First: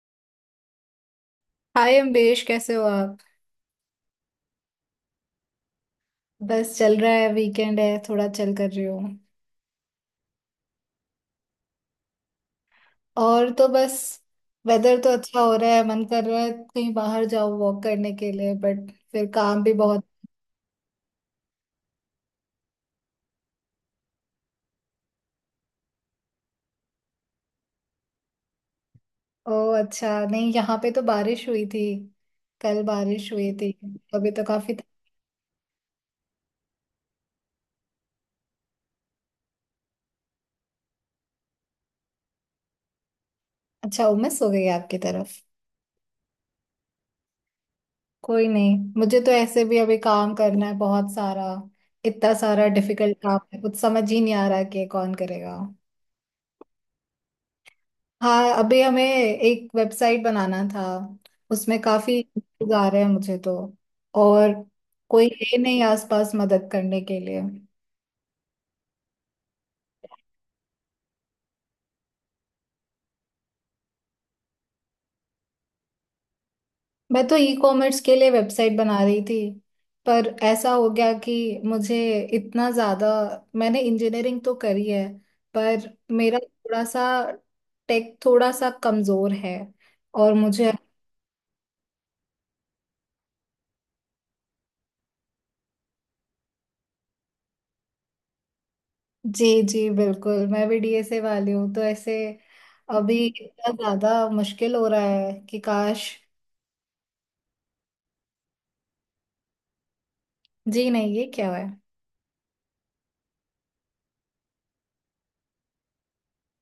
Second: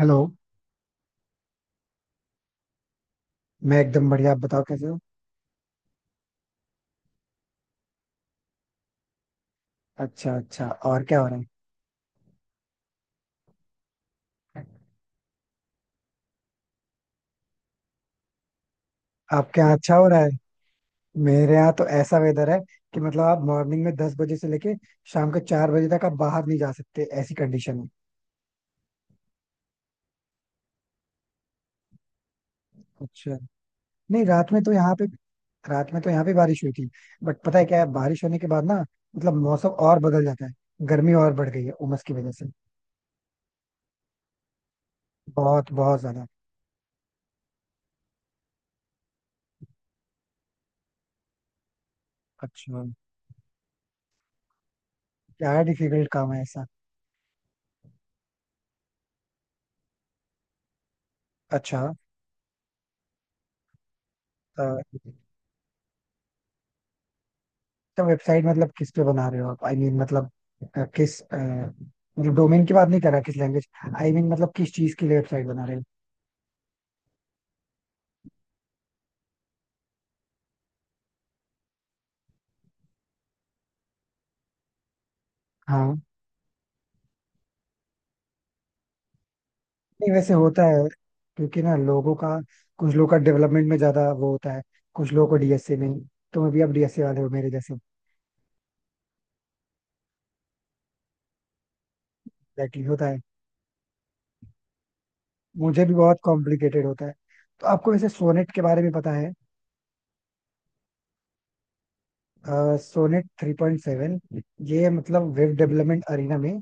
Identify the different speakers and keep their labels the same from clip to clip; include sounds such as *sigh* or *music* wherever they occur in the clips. Speaker 1: Hello.
Speaker 2: Hi Ambesh, कैसे हो आप।
Speaker 1: मैं एकदम बढ़िया, आप बताओ कैसे हो।
Speaker 2: बस चल रहा है, वीकेंड है, थोड़ा चल कर रही हूँ।
Speaker 1: अच्छा अच्छा, और क्या हो रहा है।
Speaker 2: और तो बस वेदर तो अच्छा हो रहा है, मन कर रहा है कहीं बाहर जाओ वॉक करने के लिए, बट फिर
Speaker 1: आपके
Speaker 2: काम
Speaker 1: यहाँ
Speaker 2: भी
Speaker 1: अच्छा
Speaker 2: बहुत।
Speaker 1: हो रहा है। मेरे यहाँ तो ऐसा वेदर है कि मतलब आप मॉर्निंग में 10 बजे से लेके शाम के 4 बजे तक आप बाहर नहीं जा सकते, ऐसी कंडीशन है।
Speaker 2: ओह अच्छा, नहीं यहाँ पे तो बारिश हुई थी, कल बारिश
Speaker 1: अच्छा।
Speaker 2: हुई थी।
Speaker 1: नहीं,
Speaker 2: अभी तो काफी।
Speaker 1: रात में तो यहाँ पे बारिश हुई थी। बट पता है क्या है, बारिश होने के बाद ना मतलब मौसम और बदल जाता है। गर्मी और बढ़ गई है उमस की वजह से।
Speaker 2: अच्छा, उमस हो गई है आपकी तरफ।
Speaker 1: बहुत बहुत ज्यादा।
Speaker 2: कोई नहीं, मुझे तो ऐसे भी अभी काम करना है बहुत सारा। इतना सारा
Speaker 1: अच्छा,
Speaker 2: डिफिकल्ट काम है, कुछ समझ ही नहीं आ रहा कि ये कौन करेगा।
Speaker 1: क्या डिफिकल्ट काम है ऐसा।
Speaker 2: हाँ अभी हमें एक वेबसाइट बनाना था, उसमें
Speaker 1: अच्छा।
Speaker 2: काफी issues आ रहे हैं मुझे तो। और कोई है नहीं आसपास मदद करने के लिए।
Speaker 1: तो वेबसाइट मतलब किस पे बना रहे हो आप? आई I मीन mean, मतलब अ, किस अ, मतलब डोमेन की बात नहीं कर रहा, किस लैंग्वेज, मतलब किस चीज के लिए वेबसाइट बना रहे हो?
Speaker 2: मैं तो ई कॉमर्स के लिए वेबसाइट बना रही थी, पर ऐसा हो गया कि मुझे इतना ज्यादा। मैंने इंजीनियरिंग तो करी है पर
Speaker 1: हाँ।
Speaker 2: मेरा थोड़ा सा टेक थोड़ा सा कमजोर है।
Speaker 1: नहीं वैसे
Speaker 2: और
Speaker 1: होता
Speaker 2: मुझे,
Speaker 1: है। क्योंकि ना लोगों का, कुछ लोगों का डेवलपमेंट में ज्यादा वो होता है, कुछ लोगों को डीएसए में। तुम्हें भी, आप डीएसए वाले हो मेरे जैसे?
Speaker 2: जी जी बिल्कुल, मैं भी डीएसए वाली हूँ, तो ऐसे
Speaker 1: एग्जैक्टली होता
Speaker 2: अभी
Speaker 1: है।
Speaker 2: इतना ज्यादा मुश्किल हो रहा है कि
Speaker 1: मुझे भी
Speaker 2: काश।
Speaker 1: बहुत कॉम्प्लिकेटेड होता है। तो आपको वैसे सोनेट के बारे में पता है?
Speaker 2: जी नहीं, ये क्या है।
Speaker 1: सोनेट 3.7। ये मतलब वेब डेवलपमेंट अरीना में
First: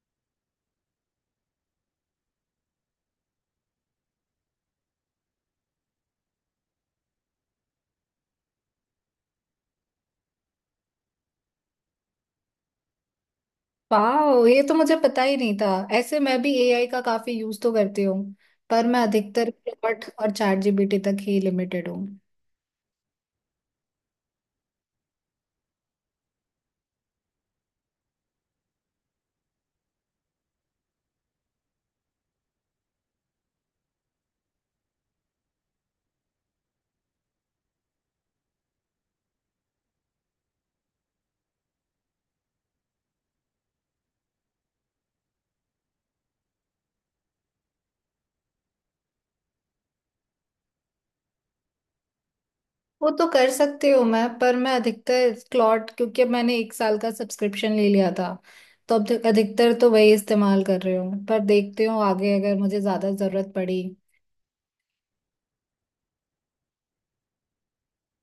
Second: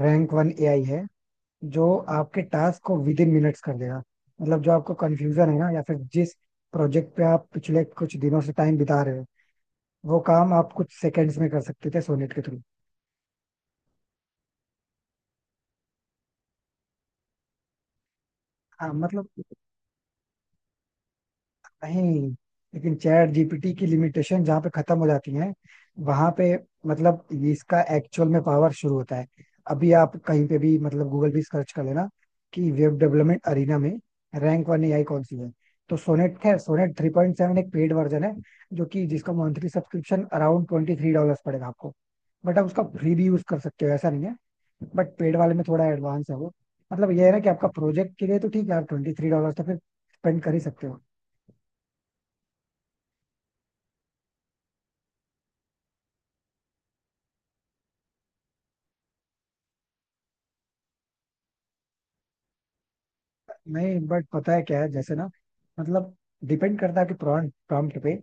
Speaker 1: रैंक 1 एआई है। जो आपके टास्क को विद इन मिनट्स कर देगा। मतलब जो आपको कंफ्यूजन है ना, या फिर जिस प्रोजेक्ट पे आप पिछले कुछ दिनों से टाइम बिता रहे हो, वो काम आप कुछ सेकंड्स में कर सकते थे सोनेट के थ्रू।
Speaker 2: वाओ, ये तो मुझे पता ही नहीं था। ऐसे मैं भी एआई का काफी यूज तो करती हूँ, पर
Speaker 1: हाँ
Speaker 2: मैं
Speaker 1: मतलब
Speaker 2: अधिकतर क्लॉट और चैट जीपीटी तक ही लिमिटेड
Speaker 1: नहीं,
Speaker 2: हूँ।
Speaker 1: लेकिन चैट जीपीटी की लिमिटेशन जहाँ पे खत्म हो जाती है, वहां पे मतलब ये, इसका एक्चुअल में पावर शुरू होता है। अभी आप कहीं पे भी मतलब गूगल भी सर्च कर लेना कि वेब डेवलपमेंट अरीना में रैंक वन एआई कौन सी है, तो सोनेट है। सोनेट थ्री पॉइंट सेवन एक पेड वर्जन है, जो कि जिसका मंथली सब्सक्रिप्शन अराउंड $23 पड़ेगा आपको। बट आप उसका फ्री भी यूज कर सकते हो, ऐसा नहीं है। बट पेड वाले में थोड़ा एडवांस है वो। मतलब ये है ना कि आपका प्रोजेक्ट के लिए तो ठीक है, आप $23 तो फिर स्पेंड कर ही सकते हो।
Speaker 2: वो तो कर सकती हूँ मैं, पर मैं अधिकतर क्लॉट, क्योंकि अब मैंने एक साल का सब्सक्रिप्शन ले लिया था, तो अब अधिकतर तो वही इस्तेमाल कर रही हूँ। पर देखती हूँ आगे अगर मुझे ज्यादा जरूरत पड़ी।
Speaker 1: नहीं बट पता है क्या है, जैसे ना मतलब डिपेंड करता है कि प्रॉम्प्ट प्रॉम्प्ट पे।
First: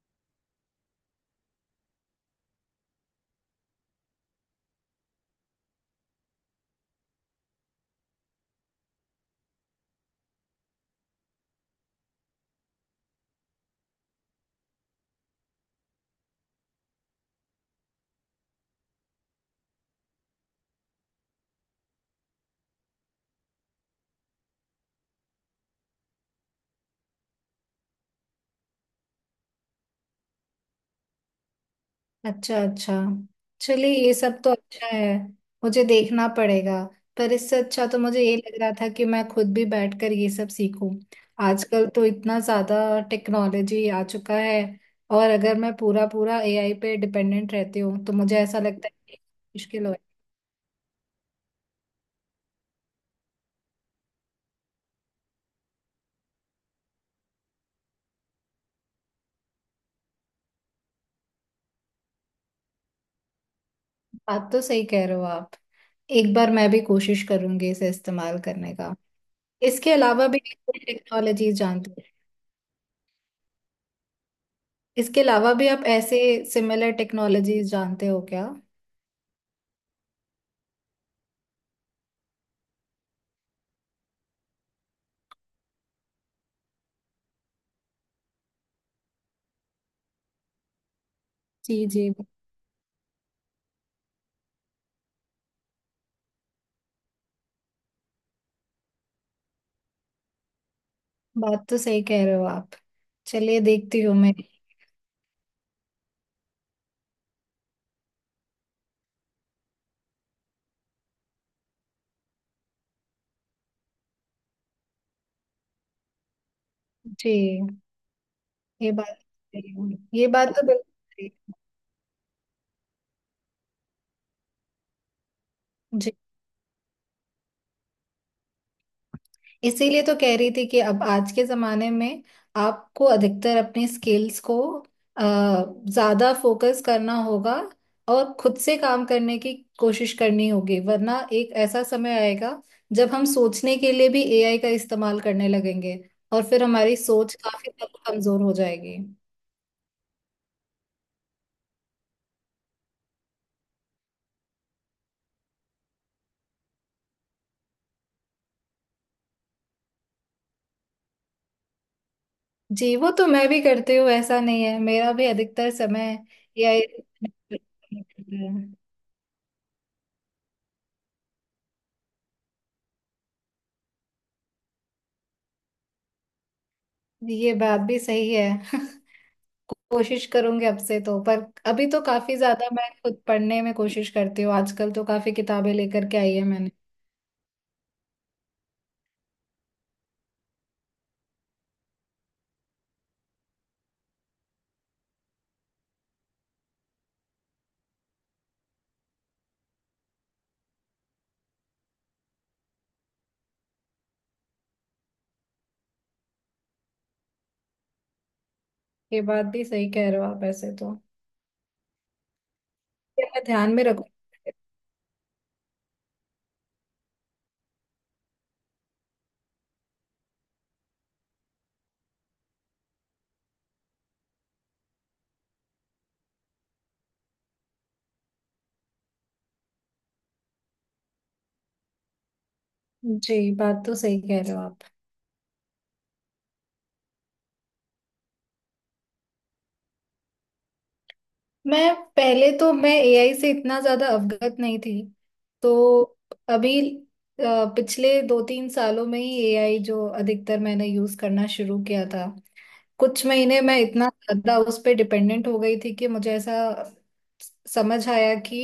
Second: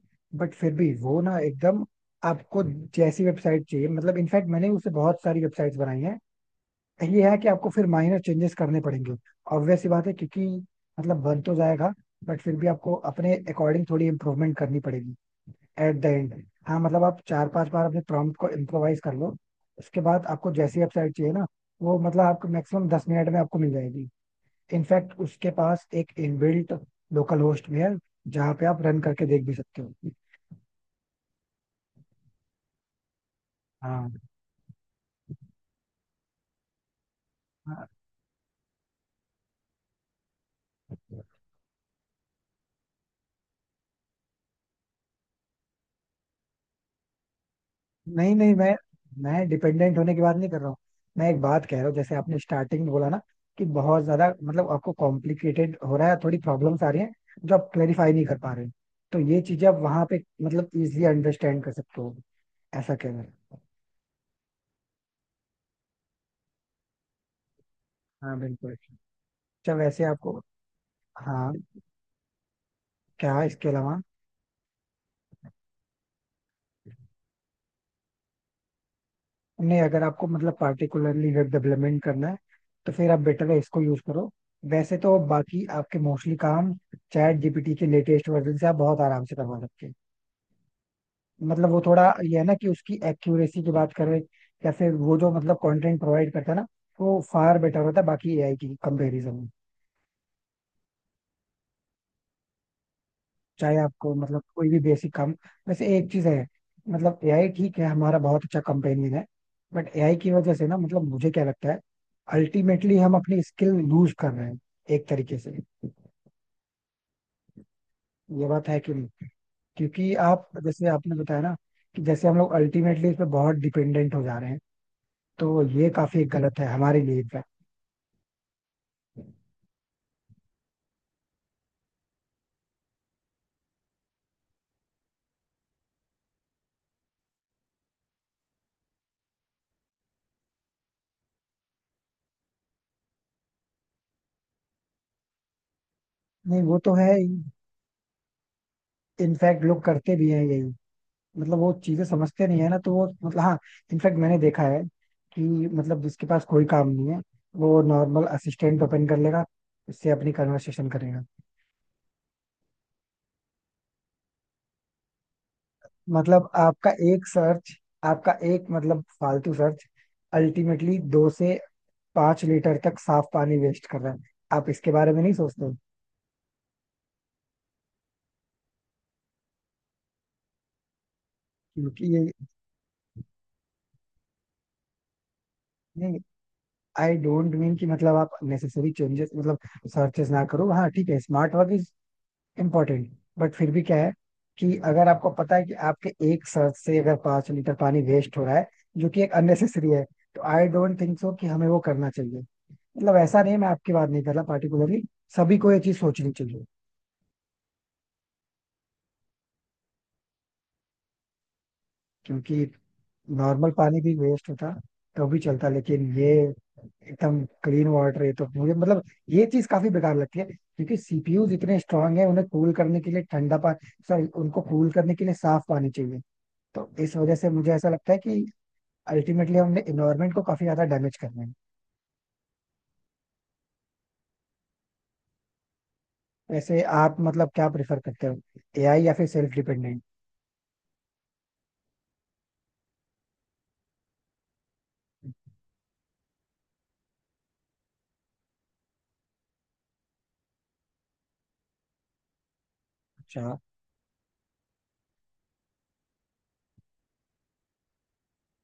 Speaker 1: बट फिर भी वो ना एकदम आपको जैसी वेबसाइट चाहिए, मतलब इनफैक्ट मैंने उससे बहुत सारी वेबसाइट्स बनाई हैं। ये है कि आपको फिर माइनर चेंजेस करने पड़ेंगे, ऑब्वियस सी बात है, क्योंकि मतलब बन तो जाएगा, बट फिर भी आपको अपने अकॉर्डिंग थोड़ी इम्प्रूवमेंट करनी पड़ेगी एट द एंड। हाँ मतलब आप 4-5 बार अपने प्रॉम्प्ट को इम्प्रोवाइज कर लो, उसके बाद आपको जैसी वेबसाइट चाहिए ना, वो मतलब आपको मैक्सिमम 10 मिनट में आपको मिल जाएगी। इनफैक्ट उसके पास एक इनबिल्ट लोकल होस्ट भी है, जहाँ पे आप रन करके देख भी सकते हो।
Speaker 2: अच्छा अच्छा, चलिए
Speaker 1: हाँ।
Speaker 2: ये सब तो अच्छा है। मुझे देखना पड़ेगा। पर इससे
Speaker 1: हाँ,
Speaker 2: अच्छा तो मुझे ये लग रहा था कि मैं खुद भी बैठकर ये सब सीखूं। आजकल तो इतना ज़्यादा टेक्नोलॉजी आ चुका है, और अगर मैं पूरा पूरा एआई पे डिपेंडेंट रहती हूँ तो
Speaker 1: नहीं
Speaker 2: मुझे
Speaker 1: नहीं,
Speaker 2: ऐसा
Speaker 1: मैं
Speaker 2: लगता है कि
Speaker 1: मैं
Speaker 2: मुश्किल हो।
Speaker 1: डिपेंडेंट होने की बात नहीं कर रहा हूँ। मैं एक बात कह रहा हूँ, जैसे आपने स्टार्टिंग में बोला ना, कि बहुत ज्यादा मतलब आपको कॉम्प्लिकेटेड हो रहा है, थोड़ी प्रॉब्लम्स आ रही हैं जो आप क्लेरिफाई नहीं कर पा रहे हो। तो ये चीजें आप वहां पे मतलब इजिली अंडरस्टैंड कर सकते हो, ऐसा कहना है।
Speaker 2: बात तो सही कह रहे हो आप। एक बार मैं भी कोशिश करूंगी इसे इस्तेमाल
Speaker 1: हाँ बिल्कुल।
Speaker 2: करने का।
Speaker 1: अच्छा
Speaker 2: इसके
Speaker 1: वैसे
Speaker 2: अलावा
Speaker 1: आपको,
Speaker 2: भी टेक्नोलॉजी
Speaker 1: हाँ,
Speaker 2: जानते हो।
Speaker 1: क्या इसके अलावा,
Speaker 2: इसके अलावा भी आप ऐसे सिमिलर टेक्नोलॉजीज जानते हो क्या।
Speaker 1: नहीं अगर आपको मतलब पार्टिकुलरली वेब डेवलपमेंट करना है, तो फिर आप बेटर है इसको यूज करो। वैसे तो बाकी आपके मोस्टली काम चैट जीपीटी के लेटेस्ट वर्जन से आप बहुत आराम से करवा सकते हैं। मतलब वो
Speaker 2: जी
Speaker 1: थोड़ा
Speaker 2: जी।
Speaker 1: ये है ना कि उसकी एक्यूरेसी की बात करें, या फिर वो जो मतलब कंटेंट प्रोवाइड करता है ना, वो फार बेटर होता है बाकी एआई की कंपेरिजन।
Speaker 2: बात तो सही कह रहे हो आप। चलिए
Speaker 1: चाहे
Speaker 2: देखती
Speaker 1: आपको
Speaker 2: हूँ मैं।
Speaker 1: मतलब कोई भी बेसिक काम, वैसे एक चीज है, मतलब एआई ठीक है, हमारा बहुत अच्छा कंपेनियन है, बट एआई की वजह से ना मतलब मुझे क्या लगता है अल्टीमेटली हम अपनी स्किल लूज कर रहे हैं एक तरीके से।
Speaker 2: जी।
Speaker 1: ये बात है
Speaker 2: ये
Speaker 1: कि
Speaker 2: बात तो
Speaker 1: नहीं?
Speaker 2: सही है।
Speaker 1: क्योंकि
Speaker 2: ये बात
Speaker 1: आप
Speaker 2: तो
Speaker 1: जैसे
Speaker 2: बिल्कुल
Speaker 1: आपने
Speaker 2: सही
Speaker 1: बताया
Speaker 2: है।
Speaker 1: ना, कि जैसे हम लोग अल्टीमेटली इस पे बहुत डिपेंडेंट हो जा रहे हैं, तो ये
Speaker 2: जी।
Speaker 1: काफी गलत है हमारे लिए इनफैक्ट।
Speaker 2: इसीलिए तो कह रही थी कि अब आज के जमाने में आपको अधिकतर अपने स्किल्स को अ, ज्यादा फोकस करना होगा, और खुद से काम करने की कोशिश करनी होगी, वरना एक ऐसा समय आएगा जब हम सोचने के लिए भी एआई का इस्तेमाल करने लगेंगे, और
Speaker 1: नहीं
Speaker 2: फिर
Speaker 1: वो तो
Speaker 2: हमारी
Speaker 1: है,
Speaker 2: सोच काफी हद तक कमजोर हो जाएगी।
Speaker 1: इनफैक्ट लोग करते भी हैं यही। मतलब वो चीजें समझते नहीं है ना, तो वो मतलब हाँ इनफैक्ट मैंने देखा है कि मतलब जिसके पास कोई काम नहीं है, वो नॉर्मल असिस्टेंट ओपन कर लेगा, उससे अपनी कन्वर्सेशन करेगा।
Speaker 2: जी वो तो मैं भी करती हूँ, ऐसा नहीं है, मेरा भी अधिकतर समय
Speaker 1: मतलब
Speaker 2: या
Speaker 1: आपका एक सर्च, आपका एक मतलब फालतू सर्च अल्टीमेटली 2 से 5 लीटर तक साफ पानी वेस्ट कर रहा है, आप इसके बारे में नहीं सोचते।
Speaker 2: ये *laughs* बात भी सही है। *laughs* कोशिश करूंगी अब से तो, पर अभी तो
Speaker 1: क्योंकि ये,
Speaker 2: काफी ज्यादा मैं खुद पढ़ने में कोशिश करती हूँ। आजकल तो काफी किताबें लेकर के
Speaker 1: नहीं
Speaker 2: आई है मैंने।
Speaker 1: आई डोंट मीन कि मतलब आप नेसेसरी चेंजेस मतलब सर्चेस ना करो, हाँ ठीक है, स्मार्ट वर्क इम्पोर्टेंट, बट फिर भी क्या है कि अगर आपको पता है कि आपके एक सांस से अगर 5 लीटर पानी वेस्ट हो रहा है, जो कि एक अननेसेसरी है, तो आई डोंट थिंक सो कि हमें वो करना चाहिए। मतलब ऐसा नहीं, मैं आपकी बात नहीं कर रहा पार्टिकुलरली, सभी को ये चीज सोचनी चाहिए।
Speaker 2: ये बात भी सही कह रहे हो आप, ऐसे तो
Speaker 1: क्योंकि
Speaker 2: ये मैं
Speaker 1: नॉर्मल
Speaker 2: ध्यान में
Speaker 1: पानी भी वेस्ट
Speaker 2: रखूंगी।
Speaker 1: होता तो भी चलता, लेकिन ये एकदम क्लीन वाटर है, तो मुझे मतलब ये चीज काफी बेकार लगती है, क्योंकि सीपीयू इतने स्ट्रांग है, उन्हें कूल करने के लिए ठंडा पानी, सॉरी उनको कूल करने के लिए साफ पानी चाहिए। तो इस वजह से मुझे ऐसा लगता है कि अल्टीमेटली हमने इन्वायरमेंट को काफी ज्यादा डैमेज करना है।
Speaker 2: जी, बात तो सही कह रहे हो आप।
Speaker 1: वैसे आप मतलब क्या प्रेफर करते हो, एआई या फिर सेल्फ डिपेंडेंट?
Speaker 2: मैं पहले, तो मैं एआई से इतना ज्यादा अवगत नहीं थी, तो अभी अ, पिछले दो तीन सालों में ही एआई जो अधिकतर मैंने यूज करना शुरू किया था। कुछ
Speaker 1: अच्छा।
Speaker 2: महीने मैं इतना ज्यादा उस पे डिपेंडेंट हो गई थी कि मुझे ऐसा समझ आया कि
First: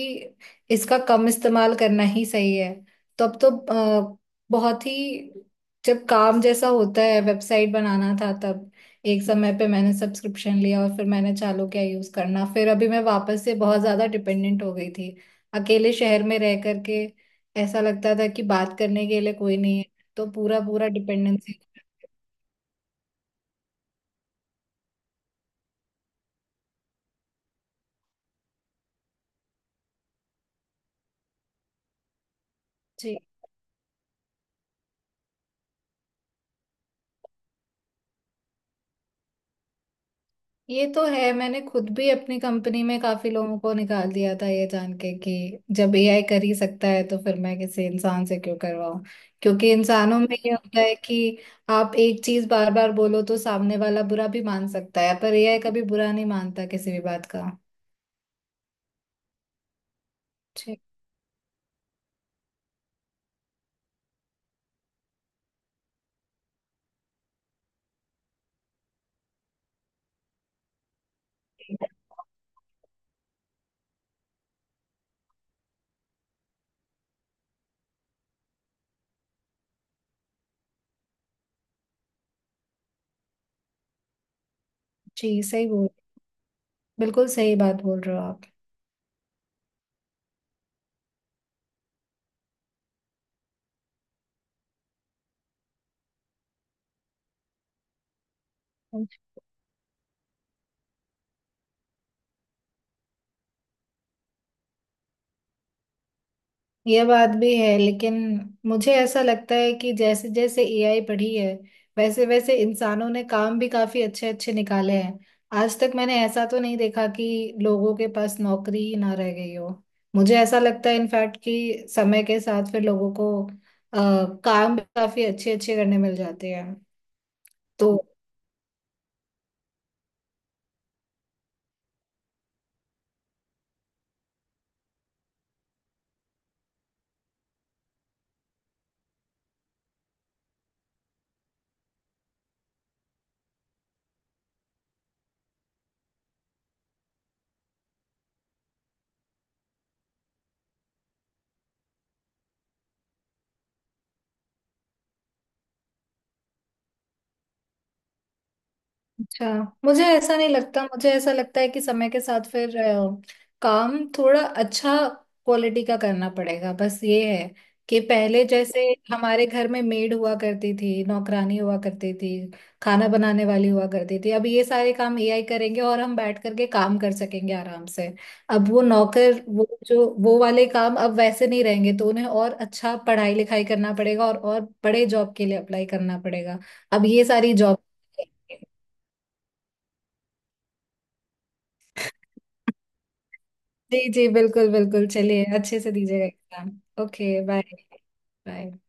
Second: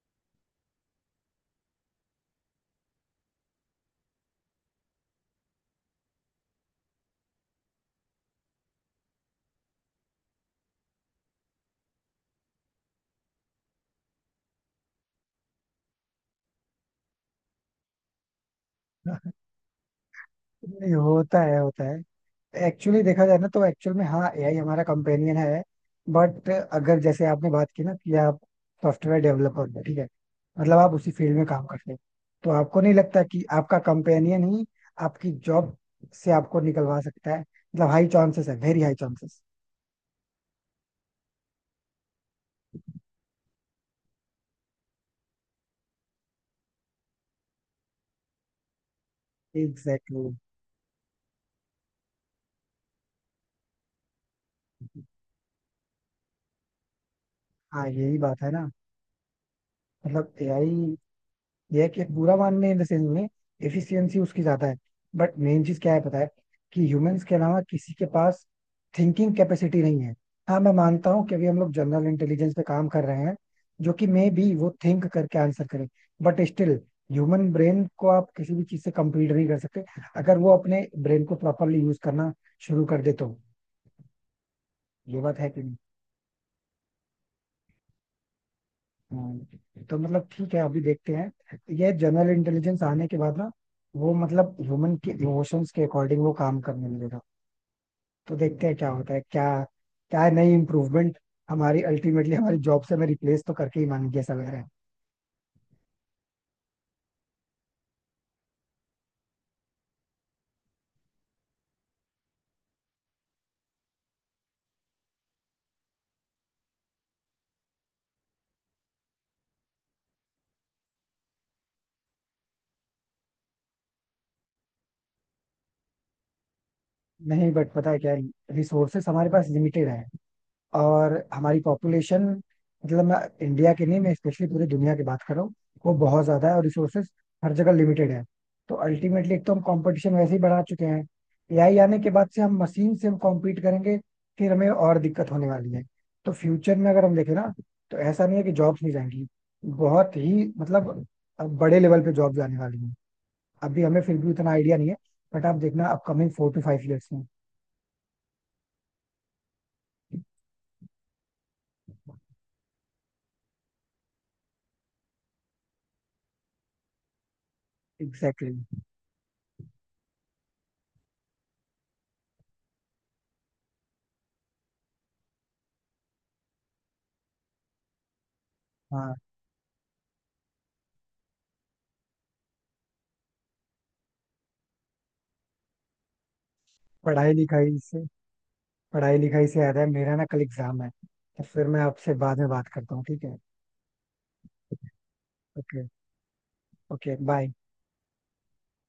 Speaker 2: इसका कम इस्तेमाल करना ही सही है। तो अब तो अ, बहुत ही, जब काम जैसा होता है वेबसाइट बनाना था तब एक समय पे मैंने सब्सक्रिप्शन लिया और फिर मैंने चालू किया यूज करना, फिर अभी मैं वापस से बहुत ज्यादा डिपेंडेंट हो गई थी। अकेले शहर में रह करके ऐसा लगता था कि बात करने के लिए
Speaker 1: *laughs*
Speaker 2: कोई नहीं है, तो पूरा पूरा
Speaker 1: नहीं होता
Speaker 2: डिपेंडेंसी।
Speaker 1: है होता है। एक्चुअली देखा जाए ना, तो एक्चुअल में हाँ एआई हमारा कंपेनियन है, बट अगर जैसे आपने बात की ना कि आप सॉफ्टवेयर डेवलपर हो ठीक है, मतलब आप उसी फील्ड में काम करते हैं, तो आपको नहीं लगता कि आपका कंपेनियन ही आपकी जॉब से आपको निकलवा सकता है? मतलब हाई चांसेस है, वेरी हाई चांसेस।
Speaker 2: ये तो है, मैंने खुद भी अपनी कंपनी में काफी लोगों को निकाल दिया था, ये जान के कि जब एआई कर ही सकता है तो फिर मैं किसी इंसान से क्यों करवाऊं। क्योंकि इंसानों
Speaker 1: एग्जैक्टली।
Speaker 2: में ये होता है कि आप एक चीज बार बार बोलो तो सामने वाला बुरा भी मान सकता है, पर एआई कभी बुरा नहीं मानता किसी भी बात का।
Speaker 1: हाँ यही बात है ना, मतलब
Speaker 2: जी
Speaker 1: एआई, यह है कि एक बुरा मानने इन द सेंस में एफिशिएंसी उसकी ज्यादा है, बट मेन चीज क्या है पता है, कि ह्यूमंस के अलावा किसी के पास थिंकिंग कैपेसिटी नहीं है। हाँ मैं मानता हूँ कि अभी हम लोग जनरल इंटेलिजेंस पे काम कर रहे हैं, जो कि मे बी वो थिंक करके आंसर करे, बट स्टिल ह्यूमन ब्रेन को आप किसी भी चीज से कंपीट नहीं कर सकते, अगर वो अपने ब्रेन को प्रॉपरली यूज करना शुरू कर दे तो। ये बात
Speaker 2: जी,
Speaker 1: है कि
Speaker 2: सही बोल, बिल्कुल सही बात बोल रहे हो
Speaker 1: हाँ, तो मतलब ठीक है, अभी देखते हैं, ये जनरल इंटेलिजेंस आने के बाद ना वो मतलब ह्यूमन के इमोशंस के अकॉर्डिंग वो काम करने लगेगा, तो देखते हैं क्या
Speaker 2: आप।
Speaker 1: होता है, क्या क्या नई इम्प्रूवमेंट। हमारी अल्टीमेटली हमारी जॉब से हमें रिप्लेस तो करके ही मानेंगे, ऐसा लग रहा है।
Speaker 2: ये बात भी है, लेकिन मुझे ऐसा लगता है कि जैसे जैसे एआई बढ़ी है, वैसे वैसे इंसानों ने काम भी काफी अच्छे अच्छे निकाले हैं। आज तक मैंने ऐसा तो नहीं देखा कि लोगों के पास नौकरी ही ना रह गई हो। मुझे ऐसा लगता है इनफैक्ट कि समय के साथ फिर लोगों को अ, काम भी काफी अच्छे अच्छे करने मिल जाते हैं
Speaker 1: नहीं बट
Speaker 2: तो।
Speaker 1: पता है क्या, रिसोर्सेस हमारे पास लिमिटेड है, और हमारी पॉपुलेशन, मतलब मैं इंडिया की नहीं, मैं स्पेशली पूरी दुनिया की बात कर रहा हूँ, वो बहुत ज्यादा है, और रिसोर्सेज हर जगह लिमिटेड है। तो अल्टीमेटली एक तो हम कंपटीशन वैसे ही बढ़ा चुके हैं, एआई आने के बाद से हम मशीन से हम कॉम्पीट करेंगे, फिर हमें और दिक्कत होने वाली है। तो फ्यूचर में अगर हम देखें ना, तो ऐसा नहीं है कि जॉब्स नहीं जाएंगी, बहुत ही मतलब बड़े लेवल पे जॉब जाने वाली है। अभी हमें फिर भी उतना आइडिया नहीं है, बट आप देखना अपकमिंग 4 to 5 ईयर्स में।
Speaker 2: अच्छा, मुझे ऐसा नहीं लगता, मुझे ऐसा लगता है कि समय के साथ फिर काम थोड़ा अच्छा क्वालिटी का करना पड़ेगा। बस ये है कि पहले
Speaker 1: एग्जैक्टली exactly.
Speaker 2: जैसे हमारे घर में मेड हुआ करती थी, नौकरानी हुआ करती थी, खाना बनाने वाली हुआ करती थी, अब ये सारे काम एआई करेंगे और हम बैठ करके काम कर सकेंगे आराम से। अब वो
Speaker 1: हाँ।
Speaker 2: नौकर, वो जो वो वाले काम अब वैसे नहीं रहेंगे, तो उन्हें और अच्छा पढ़ाई लिखाई करना पड़ेगा और बड़े जॉब के लिए अप्लाई करना पड़ेगा। अब ये
Speaker 1: पढ़ाई
Speaker 2: सारी
Speaker 1: लिखाई
Speaker 2: जॉब।
Speaker 1: से पढ़ाई लिखाई से याद है, मेरा ना कल एग्जाम है, तो फिर मैं आपसे बाद में बात करता हूँ, ठीक है?
Speaker 2: जी जी बिल्कुल बिल्कुल, चलिए अच्छे
Speaker 1: ओके।
Speaker 2: से दीजिएगा exam.
Speaker 1: Okay
Speaker 2: okay
Speaker 1: bye.
Speaker 2: Bye. Bye.